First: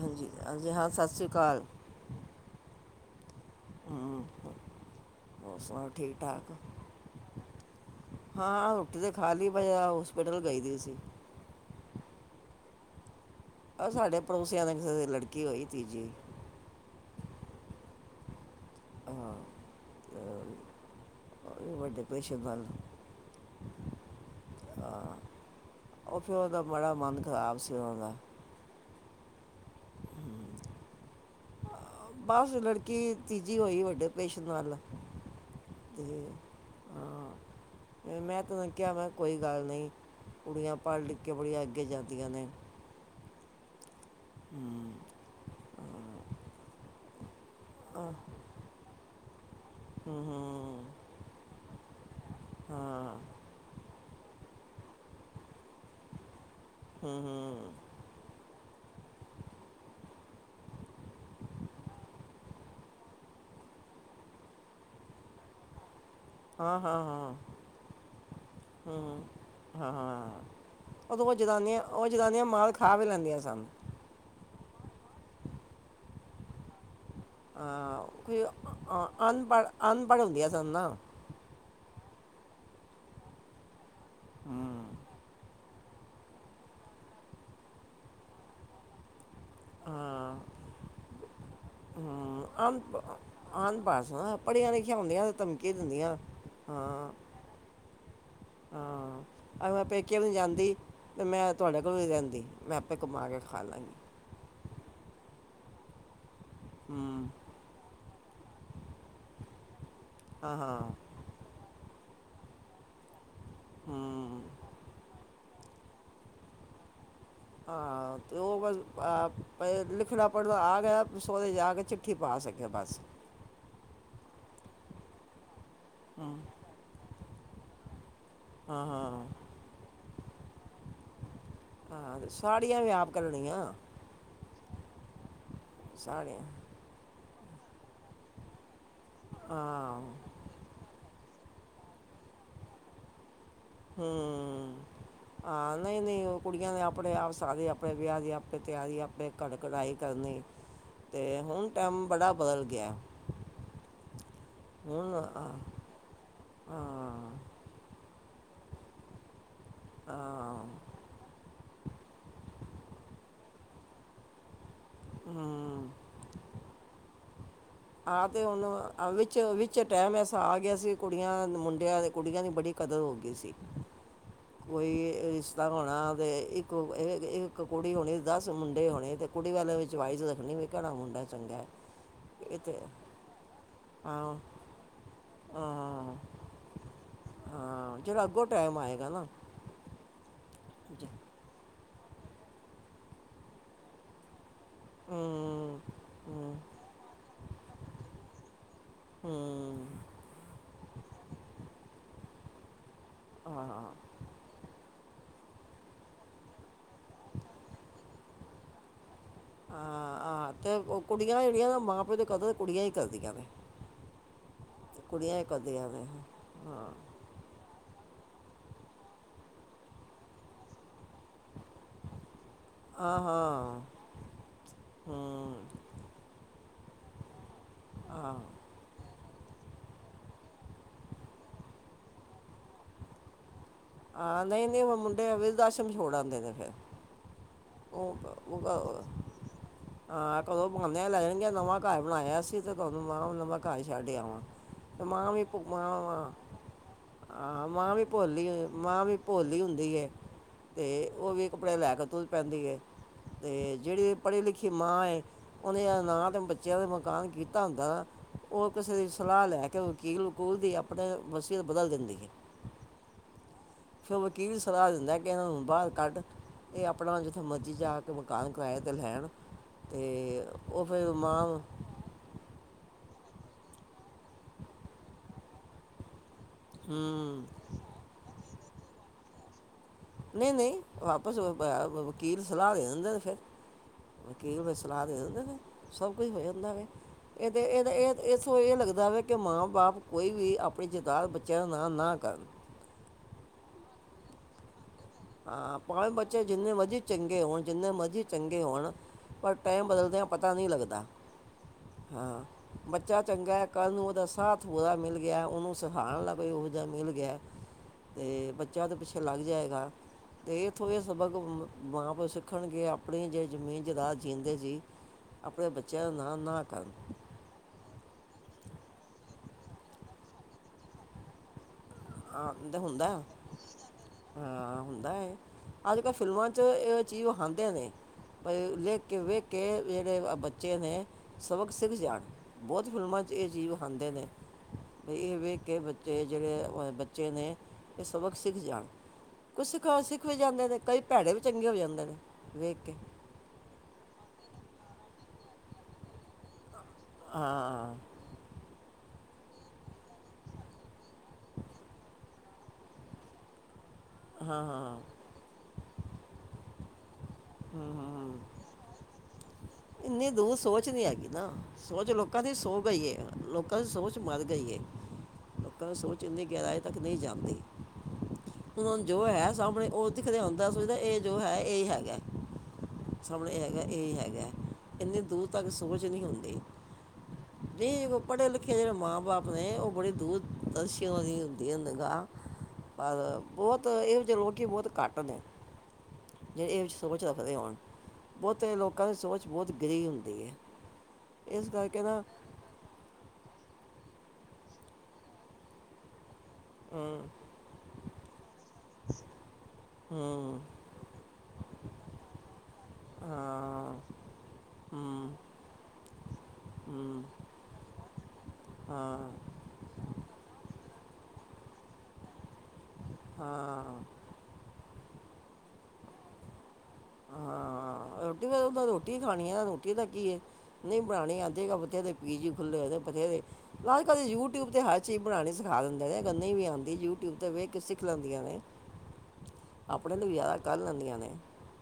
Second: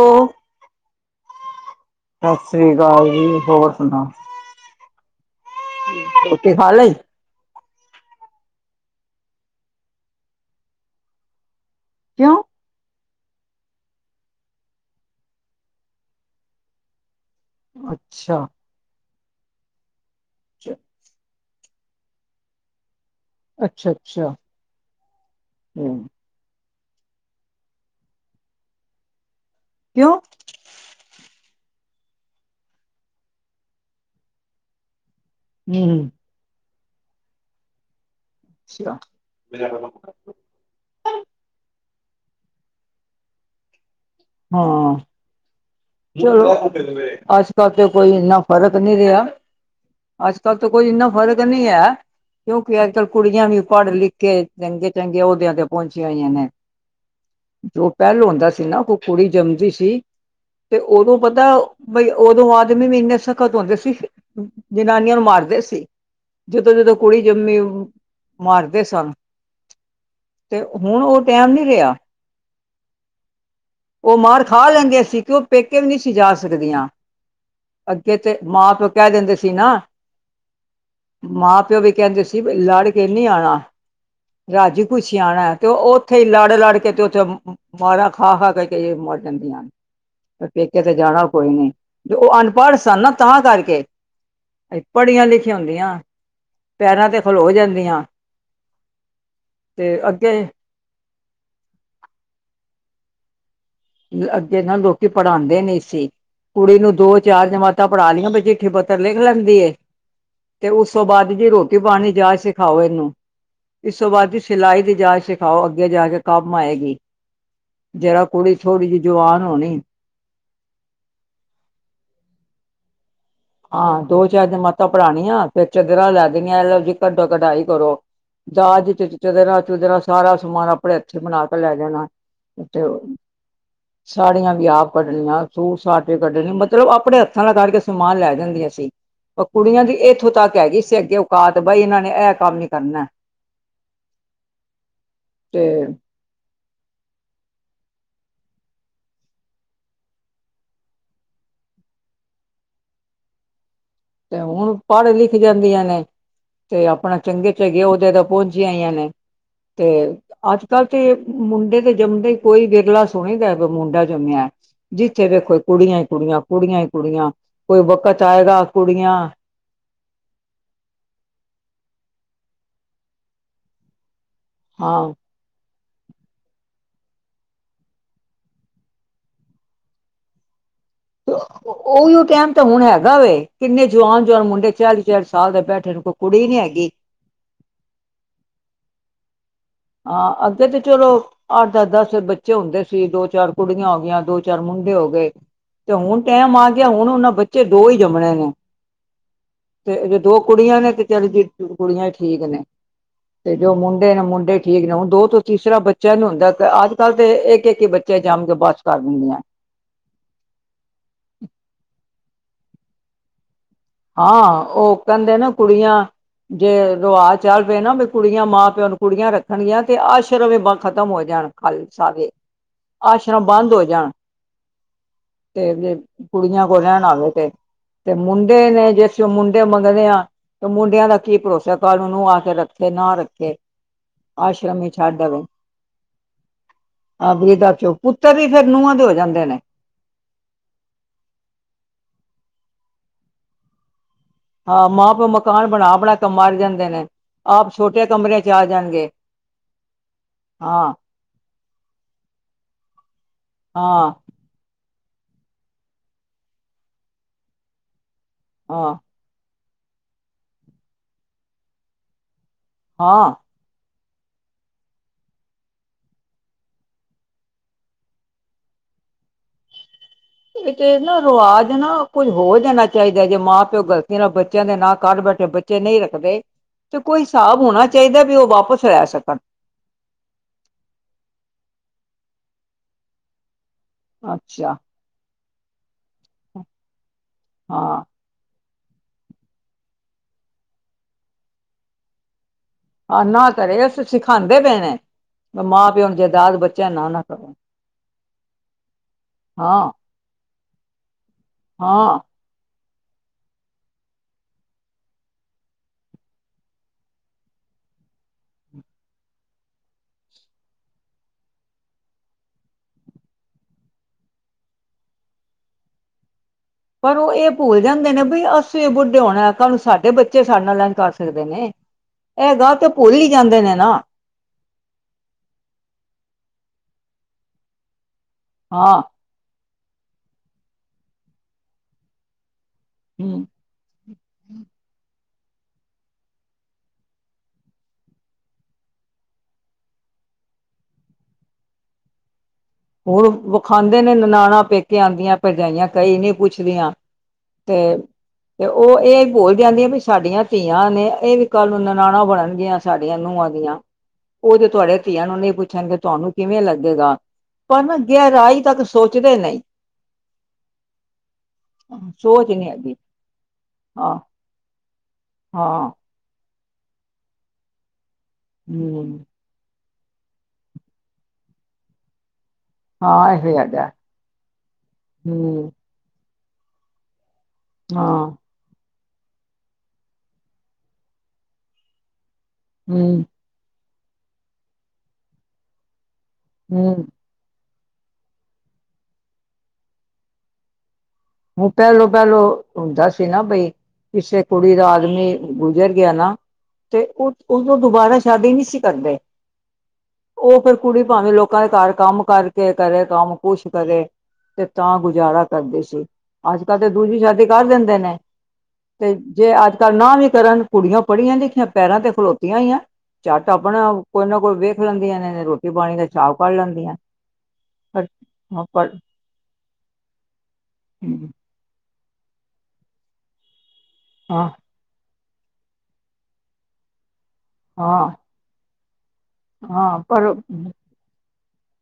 ਹੋ ਹਾਂਜੀ ਹਾਂ ਸਤਿ ਸ਼੍ਰੀ ਅਕਾਲ ਸਤਿ ਸ੍ਰੀ ਅਕਾਲ ਜੀ ਹੋਰ ਸੁਣਾ ਹਮ, ਹੋਰ ਸੁਣਾਓ ਠੀਕ ਠਾਕ ਰੋਟੀ ਖਾ ਲਈ ਹਾਂ ਰੋਟੀ ਤੇ ਖਾ ਲਈ ਪਏ ਹੋਸਪਿਟਲ ਗਈ ਦੀ ਸੀ। ਕਿਉਂ ਆ ਸਾਡੇ ਪੜੋਸੀਆਂ ਦੇ ਕਿਸੇ ਦੀ ਲੜਕੀ ਹੋਈ ਤੀਜੀ ਅੱਛਾ। ਹਾਂ ਚਾ ਤੇ ਵੱਡੇ ਆਪਰੇਸ਼ਨ ਨਾਲ ਅੱਛਾ ਅੱਛਾ ਹਮ ਆ ਫਿਰ ਉਹਦਾ ਬੜਾ ਮਨ ਖ਼ਰਾਬ ਸੀ ਉਹਦਾ ਕਿਉਂ [inaudible] ਬਸ ਲੜਕੀ ਤੀਜੀ ਹੋਈ ਵੱਡੇ ਆਪਰੇਸ਼ਨ ਨਾਲ ਤੇ ਹਮ ਹਾਂ ਮੈਂ ਤੈਨੂੰ ਕਿਹਾ ਅੱਛਾ ਮੈਂ ਕੋਈ ਗੱਲ ਨਹੀਂ ਕੁੜੀਆਂ ਪੜ ਲਿਖ ਕੇ ਬੜੀਆਂ ਅੱਗੇ ਜਾਂਦੀਆਂ ਨੇ ਹਾਂ ਹਮ, ਚਲੋ ਅੱਜ ਕੱਲ ਤੇ ਆਹ, ਕੋਈ ਇੰਨਾ ਫਰਕ ਨਹੀਂ ਰਿਹਾ ਹਮ ਅੱਜ ਕੱਲ ਤਾਂ ਕੋਈ ਹਮ ਇੰਨਾ ਫ਼ਰਕ ਨਹੀਂ ਹੈ ਕਿਉਂਕਿ ਅੱਜ ਕੱਲ ਹਾਂ ਕੁੜੀਆਂ ਵੀ ਪੜ ਲਿਖ ਕੇ ਚੰਗੇ ਚੰਗੇ ਅਹੁਦਿਆਂ ਤੇ ਪਹੁੰਚੀਆਂ ਹੋਈਆਂ ਨੇ ਹਮ ਹਮ ਜੋ ਪਹਿਲੂ ਹੁੰਦਾ ਸੀ ਨਾ ਕੁੜੀ ਜੰਮਦੀ ਸੀ ਤੇ ਉਦੋਂ ਪਤਾ ਪਈ ਉਦੋਂ ਆਦਮੀ ਵੀ ਇੰਨੇ ਸਖ਼ਤ ਹੁੰਦੇ ਸੀ ਜਨਾਨੀਆਂ ਨੂੰ ਮਾਰਦੇ ਸੀ ਜਦੋਂ ਹਾਂ ਹਾਂ ਜਦੋਂ ਕੁੜੀ ਹਾਂ ਜੰਮੀ ਉ ਮਾਰਦੇ ਸਨ ਹੂੰ ਹਾਂ ਹਾਂ ਤੇ ਹੁਣ ਉਹ ਉਦੋਂ ਟਾਈਮ ਨੀ ਜਨਾਨੀਆਂ ਰਿਹਾ ਆ ਉਹ ਜਨਾਨੀਆਂ ਮਾਰ ਖਾ ਵੀ ਲੈਂਦੀਆਂ ਸਨ ਉਹ ਮਾਰ ਖਾ ਲੈਂਦੀ ਆ ਸੀਂ ਤੇ ਉਹ ਪੇਕੇ ਵੀ ਨਹੀਂ ਸੀ ਜਾ ਸਕਦੀਆਂ ਅਹ ਅੱਗੇ ਤੇ ਮਾਂ ਪਿਓ ਆ ਕਹਿ ਦਿੰਦੇ ਸੀ ਨਾ ਅਨਪੜ੍ਹ ਅਨਪੜ੍ਹ ਸਨ ਨਾ ਮਾਂ ਪਿਓ ਵੀ ਕਹਿੰਦੇ ਸੀ ਲੜ ਕੇ ਨਹੀਂ ਆਣਾ ਰਾਜੀ ਹੂੰ ਖੁਛੀ ਆਣਾ ਤੇ ਉੱਥੇ ਹੀ ਲੜ ਲੜ ਕੇ ਤੇ ਉੱਥੇ ਮਾਾਰਾ ਖਾ ਖਾ ਕੇ ਕੇ ਮਰ ਜਾਂਦੀਆਂ ਨੇ ਹਾਂ ਤੇ ਪੇਕੇ ਤੇ ਜਾਣਾ ਕੋਈ ਨਹੀਂ ਤੇ ਉਹ ਹੂੰ ਅਨਪੜ੍ਹ ਅਨਪੜ ਸਨ ਨਾ ਤਾਂ ਕਰਕੇ ਅਨਪੜ ਸਨ ਪੜੀਆਂ ਲਿਖੀਆਂ ਹੁੰਦੀਆਂ ਪੜ੍ਹੀਆਂ ਤੇ ਲਿਖੀਆਂ ਧਮਕੀ ਹੁੰਦੀਆਂ ਦਿੰਦੀਆਂ ਹਾਂ ਪੈਰਾਂ ਤੇ ਖਲੋ ਜਾਂਦੀਆਂ ਹਾਂ ਆਹ ਮੈ ਤੇ ਪੇਕੀ ਵੀ ਅੱਗੇ ਜਾਂਦੀ ਈ ਤੇ ਮੈਂ ਤੁਹਾਡੇ ਕੋ ਵੀ ਰਹਿੰਦੀ ਮੈਂ ਆਪੇ ਕਮਾ ਕੇ ਖਾ ਲਾਂਗੀ ਅੱਗੇ ਤਾਂ ਲੋਕੀ ਪੜ੍ਹਾਉਂਦੇ ਨੀ ਸੀ ਕੁੜੀ ਨੂੰ ਦੋ ਹੂੰ ਚਾਰ ਜਮਾਤਾਂ ਪੜਾ ਲੀਆਂ ਬੇਟੇ ਲਿਖ ਲੈਂਦੀ ਹ ਹਾਂ ਤੇ ਹਾਂ ਉਸ ਤੋਂ ਬਾਅਦ ਵੀ ਟਿਵਾਣੀ ਜਾ ਸਿਖਾਓ ਇਹਨੂੰ ਇਸ ਤੋਂ ਬਾਅਦ ਦੀ ਹੂੰ ਸਿਲਾਈ ਦੀ ਜਾ ਖਾਓ ਅੱਗੇ ਜਾ ਕੇ ਕੰਮ ਆਏਗੀ ਹਾਂ ਜਰਾ ਤੇ ਕੁੜੀ ਉਹ ਵਲ ਥੋੜ੍ਹੀ ਜਿਹੀ ਜਵਾਨ ਹੋਣੀ। ਲਿਖਣਾ ਪੜ੍ਹਵਾ ਗਿਆ ਸੋਰੇ ਜਾ ਕੇ ਚਿੱਠੀ ਪਾ ਸਕੇ ਬਸ ਹਾਂ ਦੋ ਚਾਰ ਜਮਾਤਾਂ ਪਰਾਣੀਆਂ। ਫੇਰ ਚੱਦਰਾਂ ਲੈ ਹਾਂ ਦੇਣੀਆਂ ਐਲੋ ਜੀ ਕੱਢੋ। ਕਢਾਈ ਕਰੋ। ਦਾਜ ਚ ਹਾਂ ਚਦਰਾਂ ਚੁਦਰਾਂ ਸਾਰਾ ਸਮਾਨ ਆਪ ਪੜੇ ਹਥੀਂ ਬਣਾ ਕੇ ਲੈ ਜਾਣਾ ਹਾਂ ਤੇ ਸਾੜੀਆਂ ਤੇ ਵੀ ਉਹ ਆਪ ਕਰਣੀਆਂ ਸਾੜੀਆਂ ਵੀ ਆਪ ਕੱਢਣੀਆਂ ਸੂਟ ਸਾਟ ਵੀ ਸਾੜੀਆਂ ਕੱਢਣੇ ਮਤਲਬ ਆਪਣੇ ਹੱਥਾਂ ਨਾਲ ਕਰਕੇ ਸਮਾਨ ਲੈ ਗਦੀਆਂ ਸੀ ਪਰ ਕੁੜੀਆਂ ਦੀ ਹਾਂ ਏਥੋਂ ਤੱਕ ਹੈਗੀ ਸੀ ਅੱਗੇ ਓਕਾਤ ਬਾਈ ਏਨਾਂ ਨੇ ਐ ਕੰਮ ਨਹੀ ਕਰਨਾ ਹੂ ਆ ਤੇ ਨਈ ਨਈ ਓ ਕੁੜੀਆਂ ਨੇ ਆਪਣੇ ਆਪ ਸਾਰੇ ਆਪਣੇ ਵਿਆ ਦੀਆਂ ਆਪੇ ਤਿਆਰੀਆਂ ਆਪਣੇ ਕੜਕੜਾਈ ਕਰਨੀ ਈ ਤੇ ਹੁਣ ਟੈਮ ਬੜਾ ਬਦਲ ਗਿਆ ਤੇ ਹੁਣ ਪੜ੍ਹ ਲਿਖ ਜਾਂਦੀਆਂ ਨੇ ਤੇ ਆਪਣਾ ਹਾਂ ਚੰਗੇ ਚਗੇ ਓਦੇ ਤੇ ਪਹੁੰਚੀਆਂ ਹੋਈਆਂ ਨੇ ਤੇ ਅੱਜ ਕੱਲ੍ਹ ਤੇ ਮੁੰਡੇ ਤੇ ਜੰਮਦੇ ਈ ਕੋਈ ਵਿਰਲਾ ਸੁਣੀ ਦਾ ਕੋਈ ਮੁੰਡਾ ਜੰਮਿਆ ਜਿੱਥੇ ਵੇਖੋ ਹੂੰ ਕੁੜੀਆਂ ਈ ਕੁੜੀਆਂ ਕੁੜੀਆਂ ਈ ਕੁੜੀਆਂ ਕੋਈ ਵਕਤ ਤੇ ਆਏਗਾ ਹੁਣ ਆ ਕੁੜੀਆਂ ਵਿੱਚ ਤੇ ਉਹ ਵਿੱਚ ਟੈਮ ਐਸਾ ਆ ਗਿਆ ਸੀ ਕੁੜੀਆਂ ਮੁੰਡਿਆਂ ਦੇ ਕੁੜੀਆਂ ਦੀ ਬੜੀ ਕਦਰ ਹੋ ਗਈ ਸੀ ਓਈ ਹਾਂ ਏ ਰਿਸ ਦਾ ਹੋਣਾ ਤੇ ਇੱਕ‌ ਅ ਇੱਕ ਕੁੜੀ ਹੋਣੀ ਦਸ ਮੁੰਡੇ ਹੋਣੇ ਤੇ ਕੁੜੀ ਵਾਲਿਆਂ ਵਿੱਚ ਚਵਾਇਜ਼ ਰੱਖਣੀ ਵੀ ਕੇੜਾ ਮੁੰਡਾ ਚੰਗਾ ਚੋਂ ਓ ਲੋ ਟ ਟੈਮ ਤੇ ਹੁਣ ਹੈਗਾ ਵੇ ਕਿੰਨੇ ਜੁਆਨ ਹਾਂ ਜੁਆਨ ਮੁੰਡੇ ਚਾਲੀ ਚਾਲੀ ਸਾਲ ਦੇ ਬੈਠੇ ਨੇ ਕੋਈ ਹਾਂ ਕੁੜੀ ਨੀ ਹੈਗੀ ਈ ਹਾਂ ਜੇਰਾ ਅੱਗੋਂ ਟੈਮ ਆਏਗਾ ਨਾ ਆਂ ਅੱਗੇ ਤੇ ਜ- ਚਲੋ ਅੱਠ ਦਸ ਦਸ ਬੱਚੇ ਹੁੰਦੇ ਸੀ ਦੋ ਚਾਰ ਕੁੜੀਆਂ ਹੋ ਗਈਆਂ ਦੋ ਚਾਰ ਮੁੰਡੇ ਹੋ ਗਏ ਹਮ, ਤੇ ਹੁਣ ਟੈਮ ਹਮ, ਆ ਗਿਆ ਹੁਣ ਓਨਾਂ ਬੱਚੇ ਦੋ ਈ ਜੰਮਣੇ ਨੇ ਹਮ, ਤੇ ਜੇ ਦੋ ਕੁੜੀਆਂ ਨੇ ਤੇ ਚੱਲ ਜੀ ਕੁੜੀਆਂ ਈ ਠੀਕ ਨੇ ਤੇ ਹਾਂ ਜੋ ਹਾਂ ਮੁੰਡੇ ਨੇ ਮੁੰਡੇ ਠੀਕ ਨੇ ਹੁਣ ਦੋ ਤੋਂ ਤੀਸਰਾ ਬੱਚੇ ਨੀ ਹੁੰਦਾ ਤੇ ਅੱਜ ਕੱਲ੍ਹ ਤੇ ਇੱਕ-ਇੱਕ ਬੱਚੇ ਜੰਮ ਕੇ ਬੱਸ ਕਰ ਦਿੰਦੀਆਂ। ਆਹ ਹਾਂ ਤੇ ਕੁੜੀਆਂ ਜੇੜੀਆਂ ਨਾ ਮਾਂ ਪਿਓ ਦੀ ਕਦਰ ਕੁੜੀਆਂ ਈ ਕਰਦੀਆਂ ਨੇ। ਹਾਂ ਓ ਕੈਂਦੇ ਕੁੜੀਆਂ ਹੀ ਨੇ ਕਰਦੀਆਂ ਨੇ ਕੁੜੀਆਂ ਜੇ ਹਾਂ ਰਵਾਜ ਚੱਲ ਪਏ ਨਾ ਵੀ ਕੁੜੀਆਂ ਮਾਂ ਪਿਓ ਨੂੰ ਕੁੜੀਆਂ ਰੱਖਣਗੀਆਂ ਤੇ ਆਸ਼ਰਮ ਈ ਖ਼ਤਮ ਹੋ ਜਾਣ। ਖੱਲ ਸਾਰੇ ਹਾਂ ਆਸ਼ਰਮ ਬੰਦ ਹਾਂ ਹੋ ਜਾਣ। ਹਮ, ਤੇ ਜੇ ਕੁੜੀਆਂ ਕੋਲ ਰੈਂਣਾ ਹੋਵੇ ਤੇ-ਤੇ ਹਾਂ ਮੁੰਡ ਡੇ ਨੇ ਜੇ ਅਸੀਂ ਓ ਮੁੰਡੇ ਮੰਗਨੇ ਆਂ। ਤੇ ਮੁੰਡਿਆਂ ਦਾ ਕੀ ਭਰੋਸਾ ਕਲ ਨੂੰ ਨੂੰਹ ਆ ਕੇ ਰੱਖੇ ਨਾ ਰੱਖੇ। ਹਾਂ ਨਈ-ਨਈ ਆਸ਼ਰਮ ਹੀ ਛੱਡ ਮੁੰਡੇ ਵਿਰਦਾਸ਼ਮ ਛੋੜ ਆਂਦੇ ਨੇ ਫੇਰ ਆਬਰੀ ਦਾ ਚੋ ਪੁੱਤਰ ਵੀ ਫੇਰ ਨੂੰਹਾਂ ਦੇ ਹੋ ਜਾਂਦੇ ਨੇ। ਹਾਂ ਘਰੋਂ ਬਾਣੇ ਨਾ ਲੈ ਜਾਣਗੀਆਂ ਨਵਾਂ ਘਾਰ ਬਣਾਇਆ ਸੀ ਤੇ ਤਾਨੂੰ ਮਾਂ ਨਵਾਂ ਘਾਰ ‌ਈ ਛੱਡ ਆਵਾਂ। ਹਾਂ ਮਾਂ ਪਿਓ ਮਕਾਨ ਬਣਾ-ਬਣਾ ਕੇ ਮਰ ਜਾਂਦੇ ਨੇ। ਆਂ ਆਪ ਮਾਂ ਵੀ ਛੋਟੇ ਕਮਰੇ ਭੋਲੀ ਚ ਆ ਮਾਂ ਜਾਣਗੇ ਵੀ ਭੋਲੀ ਹੁੰਦੀ ਏ। ਹਾਂ ਓ ਵੀ ਕੱਪੜੇ ਲੈ ਕੇ ਧੁਲ ਪੈਂਦੀ ਏ ਤੇ ਹਾਂ ਜੇੜੇ ਪੜੀ ਲਿਖੀ ਮਾਂ ਏ ਓਨੇ ਨਾ ਤੇ ਬੱਚਿਆਂ ਦਾ ਮਕਾਨ ਕੀਤਾ ਹੁੰਦਾ ਓ ਹਾਂ ਕਿਸੇ ਦੀ ਸਲਾ ਲੈ ਕੇ ਵਕੀਲ ਵਕੂਲ ਦੀ ਆਪਣੇ ਵਸੀਅਤ ਬਦਲ ਦਿੰਦੀ ਏ। ਹਾਂ ਫੇਰ ਓ ਵਕੀਲ ਸਲਾਹ ਦਿੰਦਾ ਕਿ ਏਨਾਂ ਨੂੰ ਬਾਰ ਕੱਢ। ਏ ਆਪਣਾ ਜਿੱਥੇ ਮਰਜ਼ੀ ਜਾ ਕੇ ਮਕਾਨ ਕਰਾਏ ਤੇ ਲੈਣ ਤੇ ਏ ਉਹ ਤੇ ਫਿਰ ਨਾ ਮਾਂ ਰਵਾਜ ਏ ਨਾ ਕੁੱਝ ਹੋ ਜਾਣਾ ਚਾਈਦਾ ਜੇ ਮਾਂ ਪਿਓ ਗਲਤੀ ਨਾਲ ਬੱਚਿਆਂ ਦੇ ਨਾ ਕਰ ਬੈਠੇ ਬੱਚੇ ਨਈ ਰੱਖਦੇ ਤੇ ਕੋਈ ਹੂੰ ਸਾਬ ਹੋਣਾ ਚਾਈਦਾ ਵੀ ਓ ਵਾਪਸ ਲੈ ਸਕਣ। ਨਈ-ਨਈ ਵਾਪਸ ਓ ਐ ਵ ਵ ਵਕੀਲ ਸਲਾ ਦੇ ਦਿੰਦੇ ਨੇ ਫੇਰ ਵਕੀਲ ਅੱਛਾ ਸਲਾਹ ਦੇ ਦਿੰਦੇ ਨੇ ਸਭ ਕੁਝ ਹੋ ਜਾਂਦਾ ਵੇ ਇਦੇ-ਇਦੇ ਹਾਂ ਏ। ਇਸ ਸੋ ਐ ਲੱਗਦਾ ਵੇ ਕਿ ਮਾਂ ਬਾਪ ਕੋਈ ਵੀ ਆਪਣੀ ਜਾਇਦਾਦ ਬੱਚਿਆਂ ਨਾਮ ਨਾ ਕਰਨ ਆ ਨਾ ਕਰੇ ਅਸੀ ਸਿਖਾਂਦੇ ਪੇ ਨੇ। ਹਾਂ ਮਾਂ ਪਿਓ ਭਾਵੇਂ ਨੂੰ ਬੱਚੇ ਜਾਇਦਾਦ ਜਿੰਨੇ ਬੱਚਿਆਂ ਮਰਜ਼ੀ ਨਾ ਨਾ ਚੰਗੇ ਕਰੋ ਹੋਣ ਜਿੰਨੇ ਮਰਜ਼ੀ ਚੰਗੇ ਹੋਣ ਪਰ ਟਾਈਮ ਹਾਂ ਬਦਲਦਿਆਂ ਪਤਾ ਨਈ ਲੱਗਦਾ ਹਾਂ। ਬੱਚਾ ਚੰਗਾ ਐ ਕੱਲ ਨੂੰ ਉਦਾ ਸਾਥ ਹੋਰਾ ਮਿਲ ਗਿਆ ਉਨੂੰ ਸਿਖਾਣ ਆਲਾ ਕੋਈ ਇਹੋ ਜਿਹਾ ਮਿਲ ਗਿਆ। ਤੇ ਬੱਚਾ ਉਦੇ ਪਿੱਛੇ ਲੱਗ ਜਾਏਗਾ। ਤੇ ਇੱਥੋਂ ਇਹ ਸਬਕ ਮਾਂ-ਪਿਓ ਸਿੱਖਣਗੇ ਆਪਣੀ ਜੇ ਜ਼ਮੀਨ ਜਜਾਦ ਜੀਂਦੇ ਜੀ। ਆਪਣੇ ਬੱਚਿਆਂ ਨਾਮ ਨਾ ਕਰਨ। ਪਰ ਓ ਇਹ ਭੁੱਲ ਜਾਂਦੇ ਨੇ ਬਈ ਅਸੀਂ ਬੁੱਢੇ ਹੋਣਾ ਕਲ ਨੂੰ ਸਾਡੇ ਬੱਚੇ ਸਾਡੇ ਨਾਲ ਏਂਜ ਕਰ ਸਕਦੇ ਨੇ। ਆ ਐ ਗਲ ਤੇ ਹੁੰਦਾ ਭੁੱਲ ਈ ਜਾਂਦੇ ਨੇ ਨਾ। ਹਾਂ ਹੁੰਦਾ ਐ ਅੱਜ ਕੱਲ ਫਿਲਮਾਂ 'ਚ ਇਹ ਚੀਜ਼ ਵਿਖਾਂਦੇ ਨੇ। ਬਈ ਹਾਂ ਲੇਖ ਕੇ ਵੇਖ ਕੇ ਜੇੜੇ ਬੱਚੇ ਨੇ ਸਬਕ ਸਿੱਖ ਜਾਣ। ਬੋਤ ਫਿਲਮਾਂ 'ਚ ਹਮ ਏ ਚੀਜ਼ ਵਿਖਾਂਦੇ ਨੇ ਵੀ ਏ ਵੇਖ ਕੇ ਬੱਚੇ ਜੇੜੇ ਬੱਚੇ ਨੇ ਏ ਸਬਕ ਸਿੱਖ ਜਾਣ। ਕੁਛ ਸਿਖਾਉ ਸਿਖ ਵੀ ਜਾਂਦੇ ਨੇ ਕਈ ਭੈੜੇ ਵੀ ਚੰਗੇ ਹੋ ਜਾਂਦੇ ਨੇ ਵੇਖ ਕੇ ਓ ਵਖਾਂਦੇ ਨੇ ਨਨਾਣਾ ਪੇਕੇ ਆਂਦੀਆਂ ਭਰਜਾਈਆਂ ਕਈ ਨਈ ਪੁੱਛਦੀਆਂ। ਤੇ ਹਾਂ ਤੇ ਓ ਇਹ ਭੁਲ ਜਾਂਦੀਆਂ ਵੀ ਸਾਡੀਆਂ ਧੀਆਂ ਨੇ ਏ ਵੀ ਕੱਲ ਨੂੰ ਨਨਾਣਾ ਬਣਨਗੀਆਂ। ਸਾਡੀਆਂ ਨੂੰਹਾਂ ਦੀਆਂ ਓ ਹਾਂ ਜੇ ਤੁਹਾਡੇ ਹਾਂ ਧੀਆਂ ਨੂੰ ਨਈ ਪੁੱਛਣਗੇ ਤੁਹਾਨੂੰ ਕਿਵੇਂ ਲੱਗੇਗਾ। ਪਰ ਹਮ, ਨਾ, ਹਮ ਗਹਿਰਾਈ ਤੱਕ ਸੋਚਦੇ ਨਹੀ ਇੰਨੀ ਦੂਰ ਸੋਚ ਨੀ ਹੈਗੀ ਨਾ। ਸੋਚ ਲੋਕਾਂ ਦੀ ਨੀ ਸੋ ਹੈਗੀ ਗਈ ਏ। ਲੋਕਾਂ ਦੀ ਸੋਚ ਹਾਂ ਮਰ ਗ‌ਈ ਏ। ਲੋਕਾਂ ਹਾਂ ਦੀ ਸੋਚ ਇੰਨੀ ਗਹਿਰਾਈ ਤੱਕ ਨਈ ਜਾਂਦੀ। ਤੇ ਹੁਨ ਹਮ ਜੋ ਹੈ ਸਾਹਮਣੇ ਉਹ ਦਿਖ ਰਿਹਾ ਹੁੰਦਾ। ਸੋਚਦਾ ਇਹ ਜੋ ਹੈ ਏਹਿ ਹੈਗਾ ਸਾਮਣੇ ਇਹ ਹੈਗਾ, ਇਹੀ ਹੈਗਾ। ਇੰਨੀ ਦੂਰ ਹਮ ਤੱਕ ਸੋਚ ਨਈ ਹੁੰਦੀ। ਦੇਈ ਵੋ ਹਾਂ ਪੜ੍ਹੇ-ਲਿਖੇ ਜਿਹੜੇ ਮਾਂ ਬਾਪ ਨੇ, ਉਹ ਬੜੀ ਦੂਰਦਰਸ਼ੀ ਉਹਨਾਂ ਦੀ ਹੁੰਦੀ ਐ ਨਿਗਾਹ ਹਮ ਪਰ, ਬੋਤ ਏਹੋ ਜੇ ਲੋਕੀਂ ਬੋਤ ਘੱਟ ਨੇ ਜੇੜੇ ਏ ਹਮ ਸੋਚ ਰੱਖਦੇ ਹੋਣ, ਬਹੁਤੇ ਲੋਕਾਂ ਦੀ ਸੋਚ ਬੋਤ ਗਿਰੀ ਹੁੰਦੀ ਏ। ਵੋ ਪਹਿਲੋ-ਪਹਿਲੋ ਹੁੰਦਾ ਸੀ ਨਾ ਬਈ, ਕਿਸੇ ਕੁੜੀ ਦਾ ਆਦਮੀ ਗੁਜ਼ਰ ਗਿਆ ਨਾ ਤੇ ਹਮ, ਓ ਉਸਨੂੰ ਦੁਬਾਰਾ ਸ਼ਾਦੀ ਨੀ ਸੀ ਕਰਦੇ। ਹਮ ਓ ਫੇਰ ਕੁੜੀ ਭਾਵੇਂ ਲੋਕਾਂ ਦੇ ਘਰ ਕੰਮ ਕਰਕੇ ਕਰੇ, ਕੰਮ ਕੁਛ ਹਾਂ ਕਰੇ ਤੇ ਤਾਂ ਹਾਂ ਗੁਜ਼ਾਰਾ ਕਰਦੇ ਸੀ। ਅੱਜ-ਕੱਲ ਤੇ ਦੂਸਰੀ ਸ਼ਾਦੀ ਕਰ ਦਿੰਦੇ ਨੇ। ਤੇ ਜੇ ਅੱਜ-ਕੱਲ੍ਹ ਨਾ ਵੀ ਕਰਨ। ਕੁੜੀਆਂ ਪੜ੍ਹੀਆਂ ਲਿਖੀਆਂ ਪੈਰਾਂ ਤੇ ਖਲੋਤੀਆਂ ਹੋਈਆਂ ਝੱਟ ਆਪਣਾ ਹਾਂ ਕੋਈ ਨਾ ਕੋਈ ਵੇਖ ਲੈਂਦੀਆਂ ਨੇ। ਰੋਟੀ ਪਾਣੀ ਦਾ [unintelligible] ਲੈਂਦੀਆਂ ਪਰ ਹਾਂ, ਰੋਟੀ ਦਾ ਉਹ ਤਾਂ ਪਰ ਰੋਟੀ ਖਾਣੀ ਐ, ਰੋਟੀ ਦਾ ਕੀ ਏ। ਨਈ ਬਣਾਣੀ ਐ ਠੀਕ ਆ, ਬਥੇਰੇ ਪੀਜੀ ਖੁੱਲੇ ਹੋਏ ਆ। ਬਥੇਰੇ, ਨਾ ਈ ਕੋਈ ਹਾਂ ਯੂਟਿਊਬ ਤੇ ਹਾਲ ਚੀਜ਼ ਬਣਾਂਣੀ ਸਿਖਾ ਦਿੰਦੇ ਨੇ। ਅਗਰ ਨਹੀ ਵੀ ਆਂਦੀ, ਯੂਟਿਊਬ ਤੇ ਵੇਖ ਕੇ ਸਿੱਖ ਹਾਂ ਲੈਂਦੀਆਂ ਨੇ। ਹਾਂ ਆਪਣੇ ਲਈ ਪਰ ਵਿਆਹ ਕਰ ਲੈਂਦੀਆਂ ਨੇ।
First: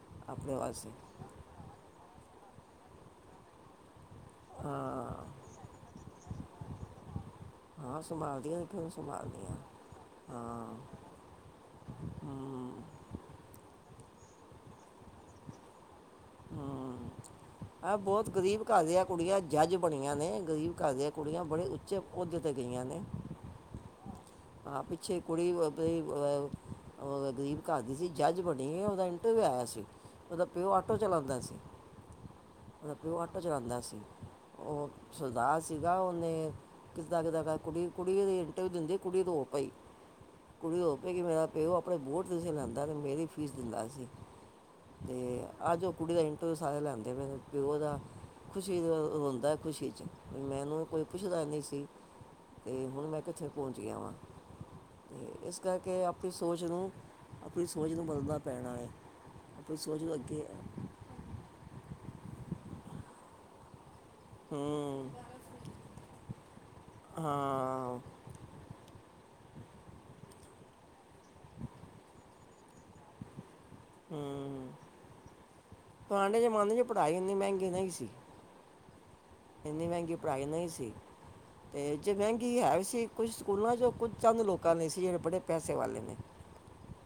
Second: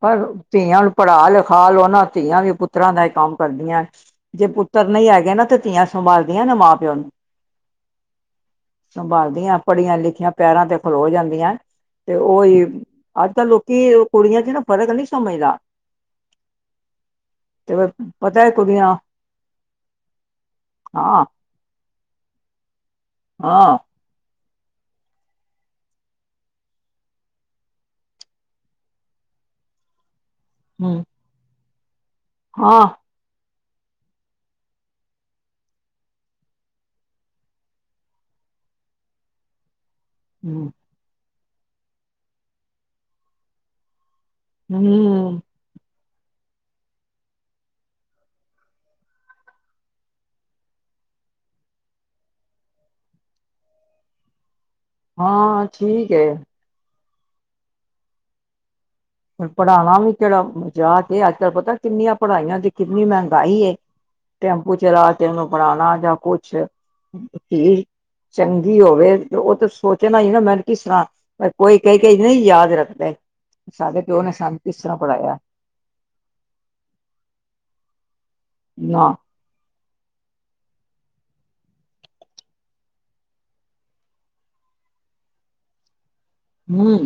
ਪਰ, ਆਪਣੇ ਧੀਆਂ ਵਾਸਤੇ ਨੂੰ ਪੜ੍ਹਾ-ਲਿਖਾ ਲੋ ਨਾ। ਧੀਆਂ ਵੀ ਪੁੱਤਰਾਂ ਦਾ ਈ ਕੰਮ ਕਰਦੀਆਂ। ਜੇ ਪੁੱਤਰ ਨਈ ਹਾਂ ਹੈਗੇ ਨਾ ਤੇ ਧੀਆਂ ਸੰਭਾਲਦੀਆਂ ਨੇ ਮਾਂ-ਪਿਓ ਨੂੰ ਹਾਂ ਸੰਭਾਲਦੀਆਂ ਨੇ ਫਿਰ ਸੰਭਾਲਦੀਆਂ, ਪੜ੍ਹੀਆਂ-ਲਿਖੀਆਂ ਪੈਰਾਂ ਹਾਂ ਤੇ ਖਲੋ ਜਾਂਦੀਆਂ ਤੇ ਓ ਈ, ਹਮ, ਅੱਜ-ਕੱਲ੍ਹ ਲੋਕੀ ਕੁੜੀਆਂ 'ਚ ਨਾ ਫਰਕ ਨਹੀ ਸਮਝਦਾ ਹੂੰ। ਤੇ ਐਹ ਬਹੁਤ ਪਤਾ ਹੈ ਗਰੀਬ ਘਰ ਦੀਆਂ ਕੁੜੀਆਂ ਜੱਜ ਬਣੀਆਂ ਨੇ। ਗ਼ਰੀਬ ਘਰ ਦੀਆਂ ਹਾਂ ਕੁੜੀਆਂ ਬੜੇ ਉਚੇ ਕੋਹਦੇ ਤੇ ਗਈਆਂ ਨੇ। ਹਾਂ। ਆ ਪਿੱਛੇ ਕੁੜੀ ਓ, ਪਈ ਐ ਓਹ ਗਰੀਬ ਘਰ ਦੀ ਸੀ। ਜੱਜ ਬਣੀ ਓਹਦਾ ਇੰਟਰਵਿਊ ਆਇਆ ਸੀ। ਓਦਾ ਪਿਓ ਆਟੋ ਹਮ ਚਲਾਂਦਾ ਸੀ। ਹਾਂ ਓਦਾ ਪਿਓ ਆਟੋ ਚਲਾਂਦਾ ਸੀ। ਉਹ ਸਰਦਾਰ ਸੀਗਾ। ਉਹਨੇ ਕਿਦਾ-ਕਿਦਾ ਕਰ ਕੁੜੀ। ਕੁੜੀ ਉਹਦੀ ਇੰਟਰਵਿਊ ਦਿੰਦੀ ਕੁੜੀ ਰੋ ਪਈ। ਹਮ ਕੁੜੀ ਰੋ ਪਈ ਕਿ ਮੇਰਾ ਤੇ ਉਹ ਆਪਣੇ ਬੋਟ ਨੀ ਸੀ ਲੈਂਦਾ ਤੇ ਮੇਰੀ ਫੀਸ ਦਿੰਦਾ ਸੀ। ਹਮ ਤੇ ਅੱਜ ਉਹ ਕੁੜੀ ਦਾ ਇੰਟਰਵਿਊ ਸਾਰੇ ਲੈਂਦੇ ਪ‌ਏ ਨੇ। ਪਿਓ ਉਹਦਾ ਖੁਸ਼ੀ ਦਾ ਰੋਂਦਾ, ਖੁਸ਼ੀ 'ਚ। ਮੈਂਨੂੰ ਕੋਈ ਪੁੱਛਦਾ ਨ੍ਹੀਂ ਸੀ। ਤੇ ਹੁਣ ਮੈਂ ਕਿੱਥੇ ਪਹੁੰਚ ਗਿਆ ਵਾਂ। ਤੇ ਇਸ ਹਾਂ ਕਰਕੇ ਠੀਕ ਹੈ ਆਪਣੀ ਸੋਚ ਨੂੰ, ਆਪਣੀ ਸੋਚ ਨੂੰ ਬਦਲਣਾ ਪੈਣਾ ਏ। ਹੁਣ ਪੜ੍ਹਾਣਾ ਵੀ ਕਿਹੜਾ ਮਜ਼ਾਕ ਏ। ਅੱਜ-ਕੱਲ੍ਹ ਪਤਾ ਕਿੰਨੀਆਂ ਪੜ੍ਹਾਈਆਂ ਤੇ ਕਿੰਨੀ ਮਹਿੰਗਾਈ ਏ। ਟੈਂਪੂ ਚਲਾ ਹੂੰ ਕੇ ਉਹਨੂੰ ਪੜਾਨਾ ਜਾਂ ਕੁੱਛ। ਧੀ ਹਾਂ ਚੰਗੀ ਹੋਵੇ ਉਹ ਤੇ ਸੋਚਣਾ ਈ ਨਾ ਮੈਨੂੰ ਕਿਸੇ ਤਰ੍ਹਾਂ ਪਰ ਕੋਈ ਕਈ-ਕਈ ਨਹੀਂ ਯਾਦ ਰੱਖਦੇ। ਕੀ ਸਾਡੇ ਪਿਓ ਨੇ ਸਾਨੂੰ ਹੂੰ ਕਿਸ ਤਰ੍ਹਾਂ ਪੜ੍ਹਾਇਆ। ਪੁਰਾਣੇ ਜ਼ਮਾਨੇ 'ਚ ਪੜ੍ਹਾਈ ਇੰਨੀ ਮਹਿੰਗੀ ਨਹੀਂ ਸੀ। ਨਾ। ਇੰਨੀ ਮਹਿੰਗੀ ਪੜ੍ਹਾਈ ਨਹੀਂ ਸੀ। ਤੇ ਜੇ ਮਹਿੰਗੀ ਹੈ ਵੀ ਸੀ। ਕੁਝ ਸਕੂਲਾਂ ਚੋ ਕੁਝ ਚੰਦ ਲੋਕਾਂ ਲਈ ਸੀ, ਜਿਹੜੇ ਬੜੇ ਪੈਸੇ ਵਾਲੇ ਨੇ। ਹਮ।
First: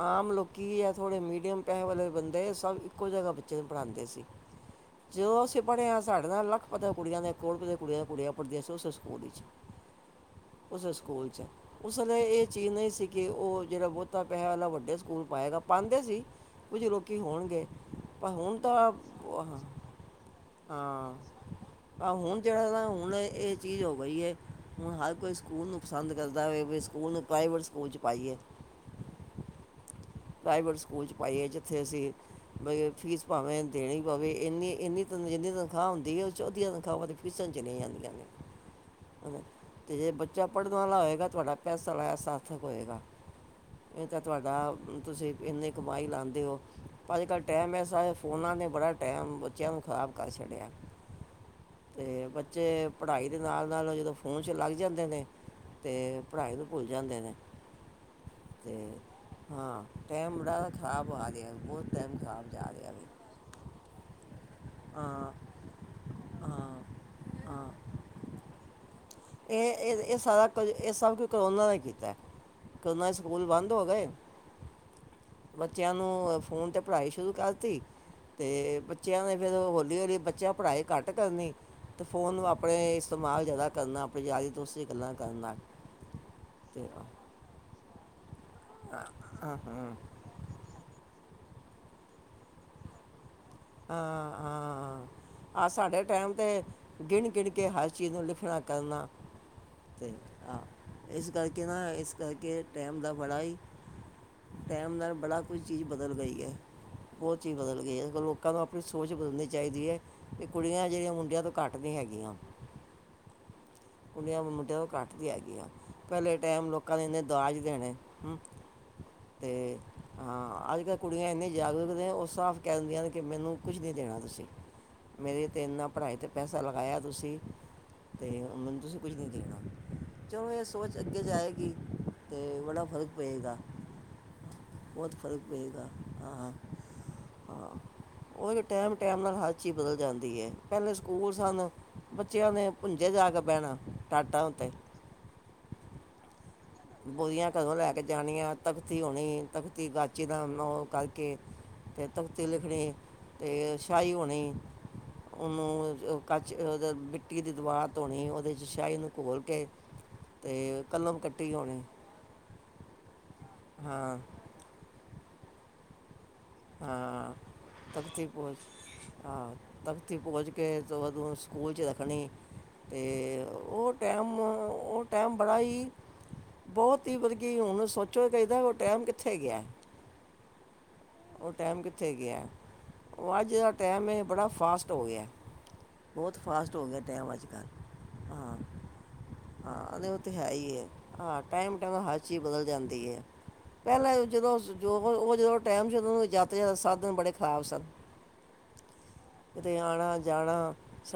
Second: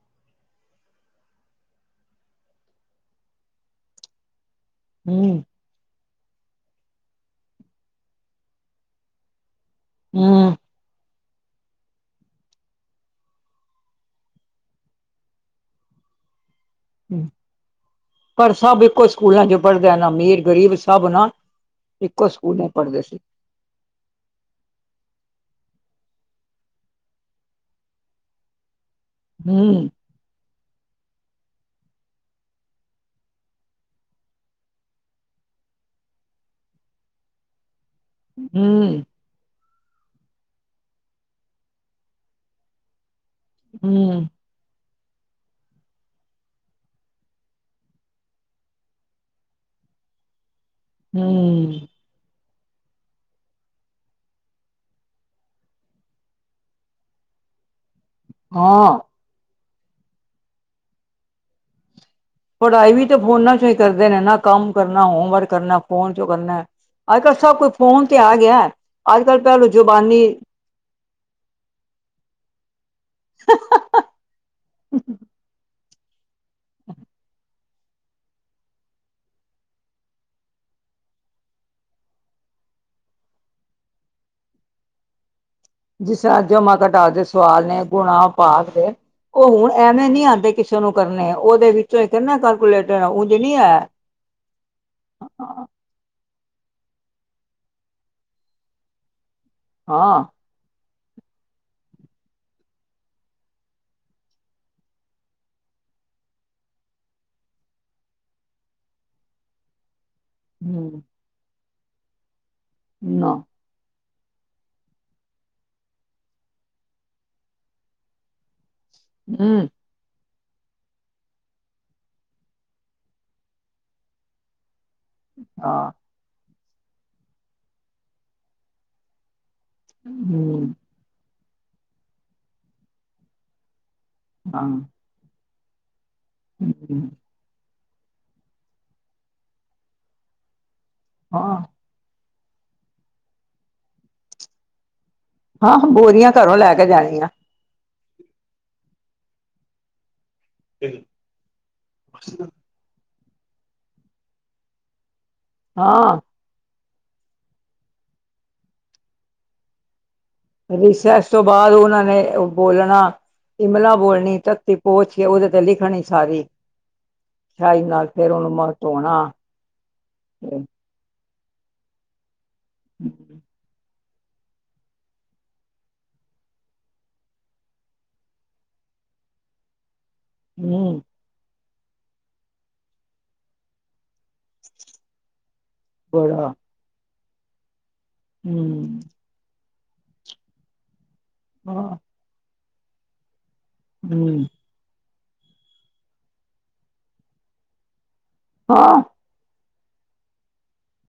ਆਮ ਲੋਕੀ ਆ ਥੋੜ੍ਹੇ ਮੀਡੀਅਮ ਪੈਸੇ ਵਾਲੇ ਬੰਦੇ, ਸਭ ਇੱਕੋ ਜਗ੍ਹਾ ਬੱਚੇ ਨੂੰ ਪੜ੍ਹਾਉਂਦੇ ਸੀ। ਜੋ ਅਸੀਂ ਪੜੇ ਆ, ਸਾਢ ਨਾਲੋਂ ਲੱਖ ਪਤਾ ਕੁੜੀਆਂ ਦੇ ਕਰੋੜਪਤੀ ਦੀਆਂ, ਕੁੜੀਆਂ ਦਾ ਕੁੜੀਆਂ ਪੜ੍ਹਦੀਆਂ ਸੀ ਉਸੇ ਸਕੂਲ ਵਿੱਚ। ਹਮ। ਉਸ ਸਕੂਲ 'ਚ ਉਸੇਲੇ ਇਹ ਚੀਜ਼ ਨਹੀਂ ਸੀ, ਕਿ ਉਹ ਜਿਹੜਾ ਬਹੁਤਾ ਪੈਸੇ ਵਾਲਾ ਵੱਡੇ ਸਕੂਲ ਪਾਏਗਾ, ਪਾਉਂਦੇ ਸੀ। ਕੁਝ ਲੋਕੀ ਹੋਣਗੇ, ਪਰ ਹੁਣ ਤਾਂ, ਹਾਂ। ਆਹ ਹੁਣ ਜਿਹੜਾ ਨਾ, ਹੁਣ ਇਹ ਚੀਜ਼ ਹੋ ਗਈ ਹੈ। ਹੁਣ ਹਰ ਕੋਈ ਸਕੂਲ ਨੂੰ ਪਸੰਦ ਕਰਦਾ ਵੇ, ਵੀ ਸਕੂਲ ਨੂੰ ਪ੍ਰਾਈਵੇਟ ਸਕੂਲ 'ਚ ਪਾਈਏ। ਹਮ। ਪ੍ਰਾਈਵੇਟ ਸਕੂਲ 'ਚ ਪਾਈਏ, ਜਿੱਥੇ ਅਸੀਂ ਬਈ ਫੀਸ ਭਾਵੇਂ ਦੇਣੀ ਪਵੇ। ਇੰਨੀ-ਇੰਨੀ ਜਿੰਨੀ ਤਨਖਾਹ ਹੁੰਦੀ ਹੈ, ਉਹ 'ਚੋ ਅਦੀਆ ਤਨਖਾਹਾ ਤੇ ਫੀਸਾ ਚਲੀ ਜਾਂਦੀਆਂ ਨੇ। ਹਮ। ਤੇ ਜੇ ਬੱਚਾ ਪੜ੍ਹਨ ਵਾਲਾ ਹੋਏਗਾ, ਤੁਹਾਡਾ ਪੈਸਾ ਲਾ ਸਾਰਥਕ ਹੋਏਗਾ। ਇਹ ਤਾਂ ਤੁਹਾਡਾ, ਤੁਸੀਂ ਇੰਨੀ ਕਮਾਈ ਲਾਉਂਦੇ ਹੋ। ਪਰ ਅੱਜ ਕੱਲ੍ਹ ਟਾਈਮ ਐਸਾ, ਫ਼ੋਨਾਂ ਨੇ ਬੜਾ ਟਾਈਮ, ਬੱਚਿਆਂ ਨੂੰ ਖ਼ਰਾਬ ਕਰ ਛੱਡਿਆ। ਹਮ। ਤੇ ਬੱਚੇ ਪੜ੍ਹਾਈ ਦੇ ਨਾਲ ਨਾਲ, ਜਦੋਂ ਫੋਨ 'ਚ ਲੱਗ ਜਾਂਦੇ ਨੇ ਤੇ ਪੜ੍ਹਾਈ ਵੀ ਭੁੱਲ ਜਾਂਦੇ ਨੇ। ਹਾਂ, ਟੇਮ ਬੜਾ ਖਰਾਬ ਆ ਗਿਆ, ਬਹੁਤ ਟੇਮ ਖਰਾਬ ਏ। ਪੜ੍ਹਾਈ ਵੀ ਤਾਂ ਫੋਨਾਂ ਚੋਂ ਹੀ ਕਰਦੇ ਨੇ ਨਾ, ਕੰਮ ਕਰਨਾ, ਹਾਂ ਹੋਮਵਰਕ ਕਰਨਾ ਫੋਨ 'ਚੋਂ ਕਰਨਾ। ਹਾਂ ਅੱਜ ਕੱਲ, ਸਭ ਕੋਈ ਹਾਂ ਫੋਨ ਤੇ ਆ ਗਿਆ। ਅਜ ਕੱਲ ਭਹਿਲੋ ਇਹ ਇਹ ਜਬਾਨੀ ਤੇ, ੳਨਾ ਦੇ ਸਕੂਲ ਬੰਦ ਹੋ ਗਏ। ਬੱਚਿਆਂ ਨੂੰ, ਫੋਨ ਤੇ ਪੜ੍ਹਾਈ ਸ਼ੁਰੂ ਕਰਤੀ। ਤੇ ਬੱਚਿਆਂ ਨੇ ਫਿਰ, ਹੌਲੀ-ਹੌਲੀ ਬੱਚਿਆਂ ਪੜ੍ਹਾਈ ਘੱਟ ਕਰਨੀ। ਤੇ ਫ਼ੋਨ ਨੂੰ ਆਪਣੇ, ਇਸਤੇਮਾਲ ਜ਼ਿਆਦਾ ਕਰਨਾ। ਆਪਣੀ ਯਾਰੀ-ਦੋਸਤੀ ਗੱਲਾਂ ਕਰਨਾ। ਜਿਸ ਤਰ੍ਹਾਂ ਜਮਾ-ਘਟਾ ਦੇ ਸਵਾਲ ਨੇ, ਗੁਣਾ-ਭਾਗ ਦੇ, ਹਾਂ ਉਹ ਹੁਣ ਐਵੇਂ ਨਹੀਂ ਆਉਂਦੇ ਕਿਸੇ ਨੂੰ ਕਰਨੇ, ਉਹਦੇ ਵਿੱਚੋਂ ਇੱਕ ਕਹਿੰਦੇ ਕੈਲਕੂਲੇਟਰ ਜਿਹਣੀ ਹੈ। ਹਾਂ ਹਾਂ, ਆਹ ਸਾਡੇ ਟਾਈਮ ਤੇ ਗਿਣ-ਗਿਣ ਕੇ ਹਰ ਚੀਜ਼ ਨੂੰ ਲਿਖਣਾ ਕਰਨਾ, ਤੇ ਹਾਂ ਇਸ ਕਰਕੇ ਨਾ, ਇਸ ਕਰਕੇ ਟਾਈਮ ਦਾ ਬੜਾ ਹੀ ਟਾਈਮ ਨਾਲ, ਬੜਾ ਕੁਝ ਚੀਜ਼ ਬਦਲ ਗਈ ਹੈ। ਬਹੁਤ ਚੀਜ਼ ਬਦਲ ਗਈ। ਇਸ ਲ ਲੋਕਾਂ ਨੂੰ ਆਪਣੀ ਸੋਚ ਬਦਲਣੀ ਚਾਹੀਦੀ ਹੈ, ਕਿ ਕੁੜੀਆਂ ਹੂੰ ਜਿਹੜੀਆਂ ਮੁੰਡਿਆਂ ਤੋਂ ਘੱਟ ਨਹੀਂ ਹੈਗੀਆਂ। ਨਾ। ਕੁਡੀਆਂ ਮੁੰਡਿਆਂ ਤੋਂ ਕੱਟ ਨੀ ਹੈਗੀਆਂ, ਪਹਿਲੇ ਟਾਈਮ ਲੋਕਾਂ ਨੇ ਇੰਨੇ ਦਾਜ ਦੇਣੇ ਹਮ। ਤੇ ਹਾਂ, ਅਜ ਕੱਲ ਕੁੜੀਆਂ ਇੰਨੇ ਜਾਗਰੂਕ ਨੇ, ਉਹ ਸਾਫ਼ ਕਹਿ ਦਿੰਦੀਆਂ ਨੇ ਕਿ ਮੈਨੂੰ ਕੁਛ ਨਹੀਂ ਦੇਣਾ ਤੁਸੀਂ, ਮੇਰੇ ਤੇ ਇੰਨਾ ਹਾਂ, ਪੜ੍ਹਾਈ ਪੈਸਾ ਲਗਾਇਆ ਤੁਸੀਂ, ਤੇ ਮੈਨੂੰ ਤੁਸੀਂ ਕੁਝ ਨਹੀਂ ਦੇਣਾ। ਚਲੋ, ਇਹ ਹੂੰ, ਸੋਚ ਅੱਗੇ ਜਾਏਗੀ ਤੇ ਬੜਾ ਫ਼ਰਕ ਪਏਗਾ। ਤੇ ਹਾਂ। ਬਹੁਤ ਫ਼ਰਕ ਪਏਗਾ। ਹਾਂ, ਹੂੰ, ਹਾਂ ਹਾਂ ਓਹੀ ਤੇ ਟੈਮ-ਟੈਮ ਨਾਲ ਹਰ ਚੀਜ਼ ਬਦਲ ਜਾਂਦੀ ਐ। ਪਹਿਲੇ ਸਕੂਲ ਹਾਂ। ਸਨ। ਬੱਚਿਆਂ ਨੇ ਭੁੰਜੇ ਜਾ ਕੇ ਬੈਣਾ ਟਾਟਾਂ ਉੱਤੇ। ਹਾਂ, ਬੋਰੀਆਂ ਘਰੋਂ ਲੈ ਕੇ ਜਾਣੀਆਂ। ਬੋਰੀਆਂ ਘਰੋਂ ਲੈ ਕੇ ਜਾਣੀਆਂ, ਤਖਤੀ ਹੋਣੀ, ਤਖਤੀ ਗਾ ਗਾਚੀ ਨਾ ਓਨੂੰ ਕਰਕੇ ਤੇ ਤਖਤੀ ਲਿਖਣੀ, ਤੇ ਸ਼ਾਹੀ ਹੁਣੀ ਉਹਨੂੰ [unintelligible] ਹਾਂ, ਉਹਦ ਮਿੱਟੀ ਦੀ ਦਵਾਤ ਧੋਣੀ, ਉਹਦੇ ਚ ਸ਼ਾਹੀ ਨੂੰ ਘੋਲ ਕੇ ਤੇ ਕਲਮ ਰਿਸੈਸ ਕੱਟ ਤੋਂ ਬਾਅਦ ਓਨਾਂ ਨੇ ਬੋਲਣਾ, ਇਮਲਾ ਹਾਂ ਬੋਲਣੀ ਤਤ ਪੋਛ ਕੇ ਓਦੇ ਤੇ ਲਿਖਣੀ ਸਾਰੀ ਹਾਂ, ਸ਼ਾਹੀ ਨਾਲ ਤਖ਼ਤੀ ਫੇਰ ਉਹਨੂੰ ਪੋਜ ਮ ਧੋਣਾ। ਹਾਂ, ਤਖ਼ਤੀ ਪੋਜ਼ ਹੂੰ, ਕੇ ਤੇ ਔਦੋਂ ਸਕੂਲ ਚ ਰੱਖਣੀ ਤੇ ਓ ਟੈਮ ਓ, ਓ ਟੈਮ ਬੜਾ ਈ ਬੋਤ ਈ ਬਲਕਿ ਹੁਣ ਸੋਚੋ ਕ ਚਾਈਦਾ, ਕਿ ਓ ਟੈਮ ਕਿੱਥੇ ਗਿਆ। ਹਂ। ਓ ਟੈਮ ਕਿੱਥੇ ਗਿਆ। ਓ ਅੱਜ ਦਾ ਟੈਮ ਏ ਬੜਾ ਫਾਸਟ ਹੋ ਗਿਆ। ਬੋਤ ਬੜਾ ਫਾਸਟ ਹੋ ਗਿਆ, ਟੈਮ ਅੱਜ-ਕਲ। ਹਾਂ ਹੂੰ, ਹਾਂ, ਨੀਂ ਓ ਤੇ ਹੈ ਈ ਐ, ਹਾਂ ਟਾਈਮ-ਟਾਈਮ ਹਾਂ, ਨਾਂ ਹਰ ਚੀਜ਼ ਬਦਲ ਜਾਂਦੀ ਐ। ਪਹਿਲਾਂ ਹੂੰ, ਜਦੋਂ, ਸ ਜੋ ਉਹ ਓ ਜਦੋਂ ਟਾਈਮ ਜਦੋਂ ਓ ਜਾਤੇ ਸਾਧਨ ਬੜੇ ਖ਼ਰਾਬ ਸਨ। ਹਾਂ। ਕਿਤੇ ਆਣਾ-ਜਾਣਾ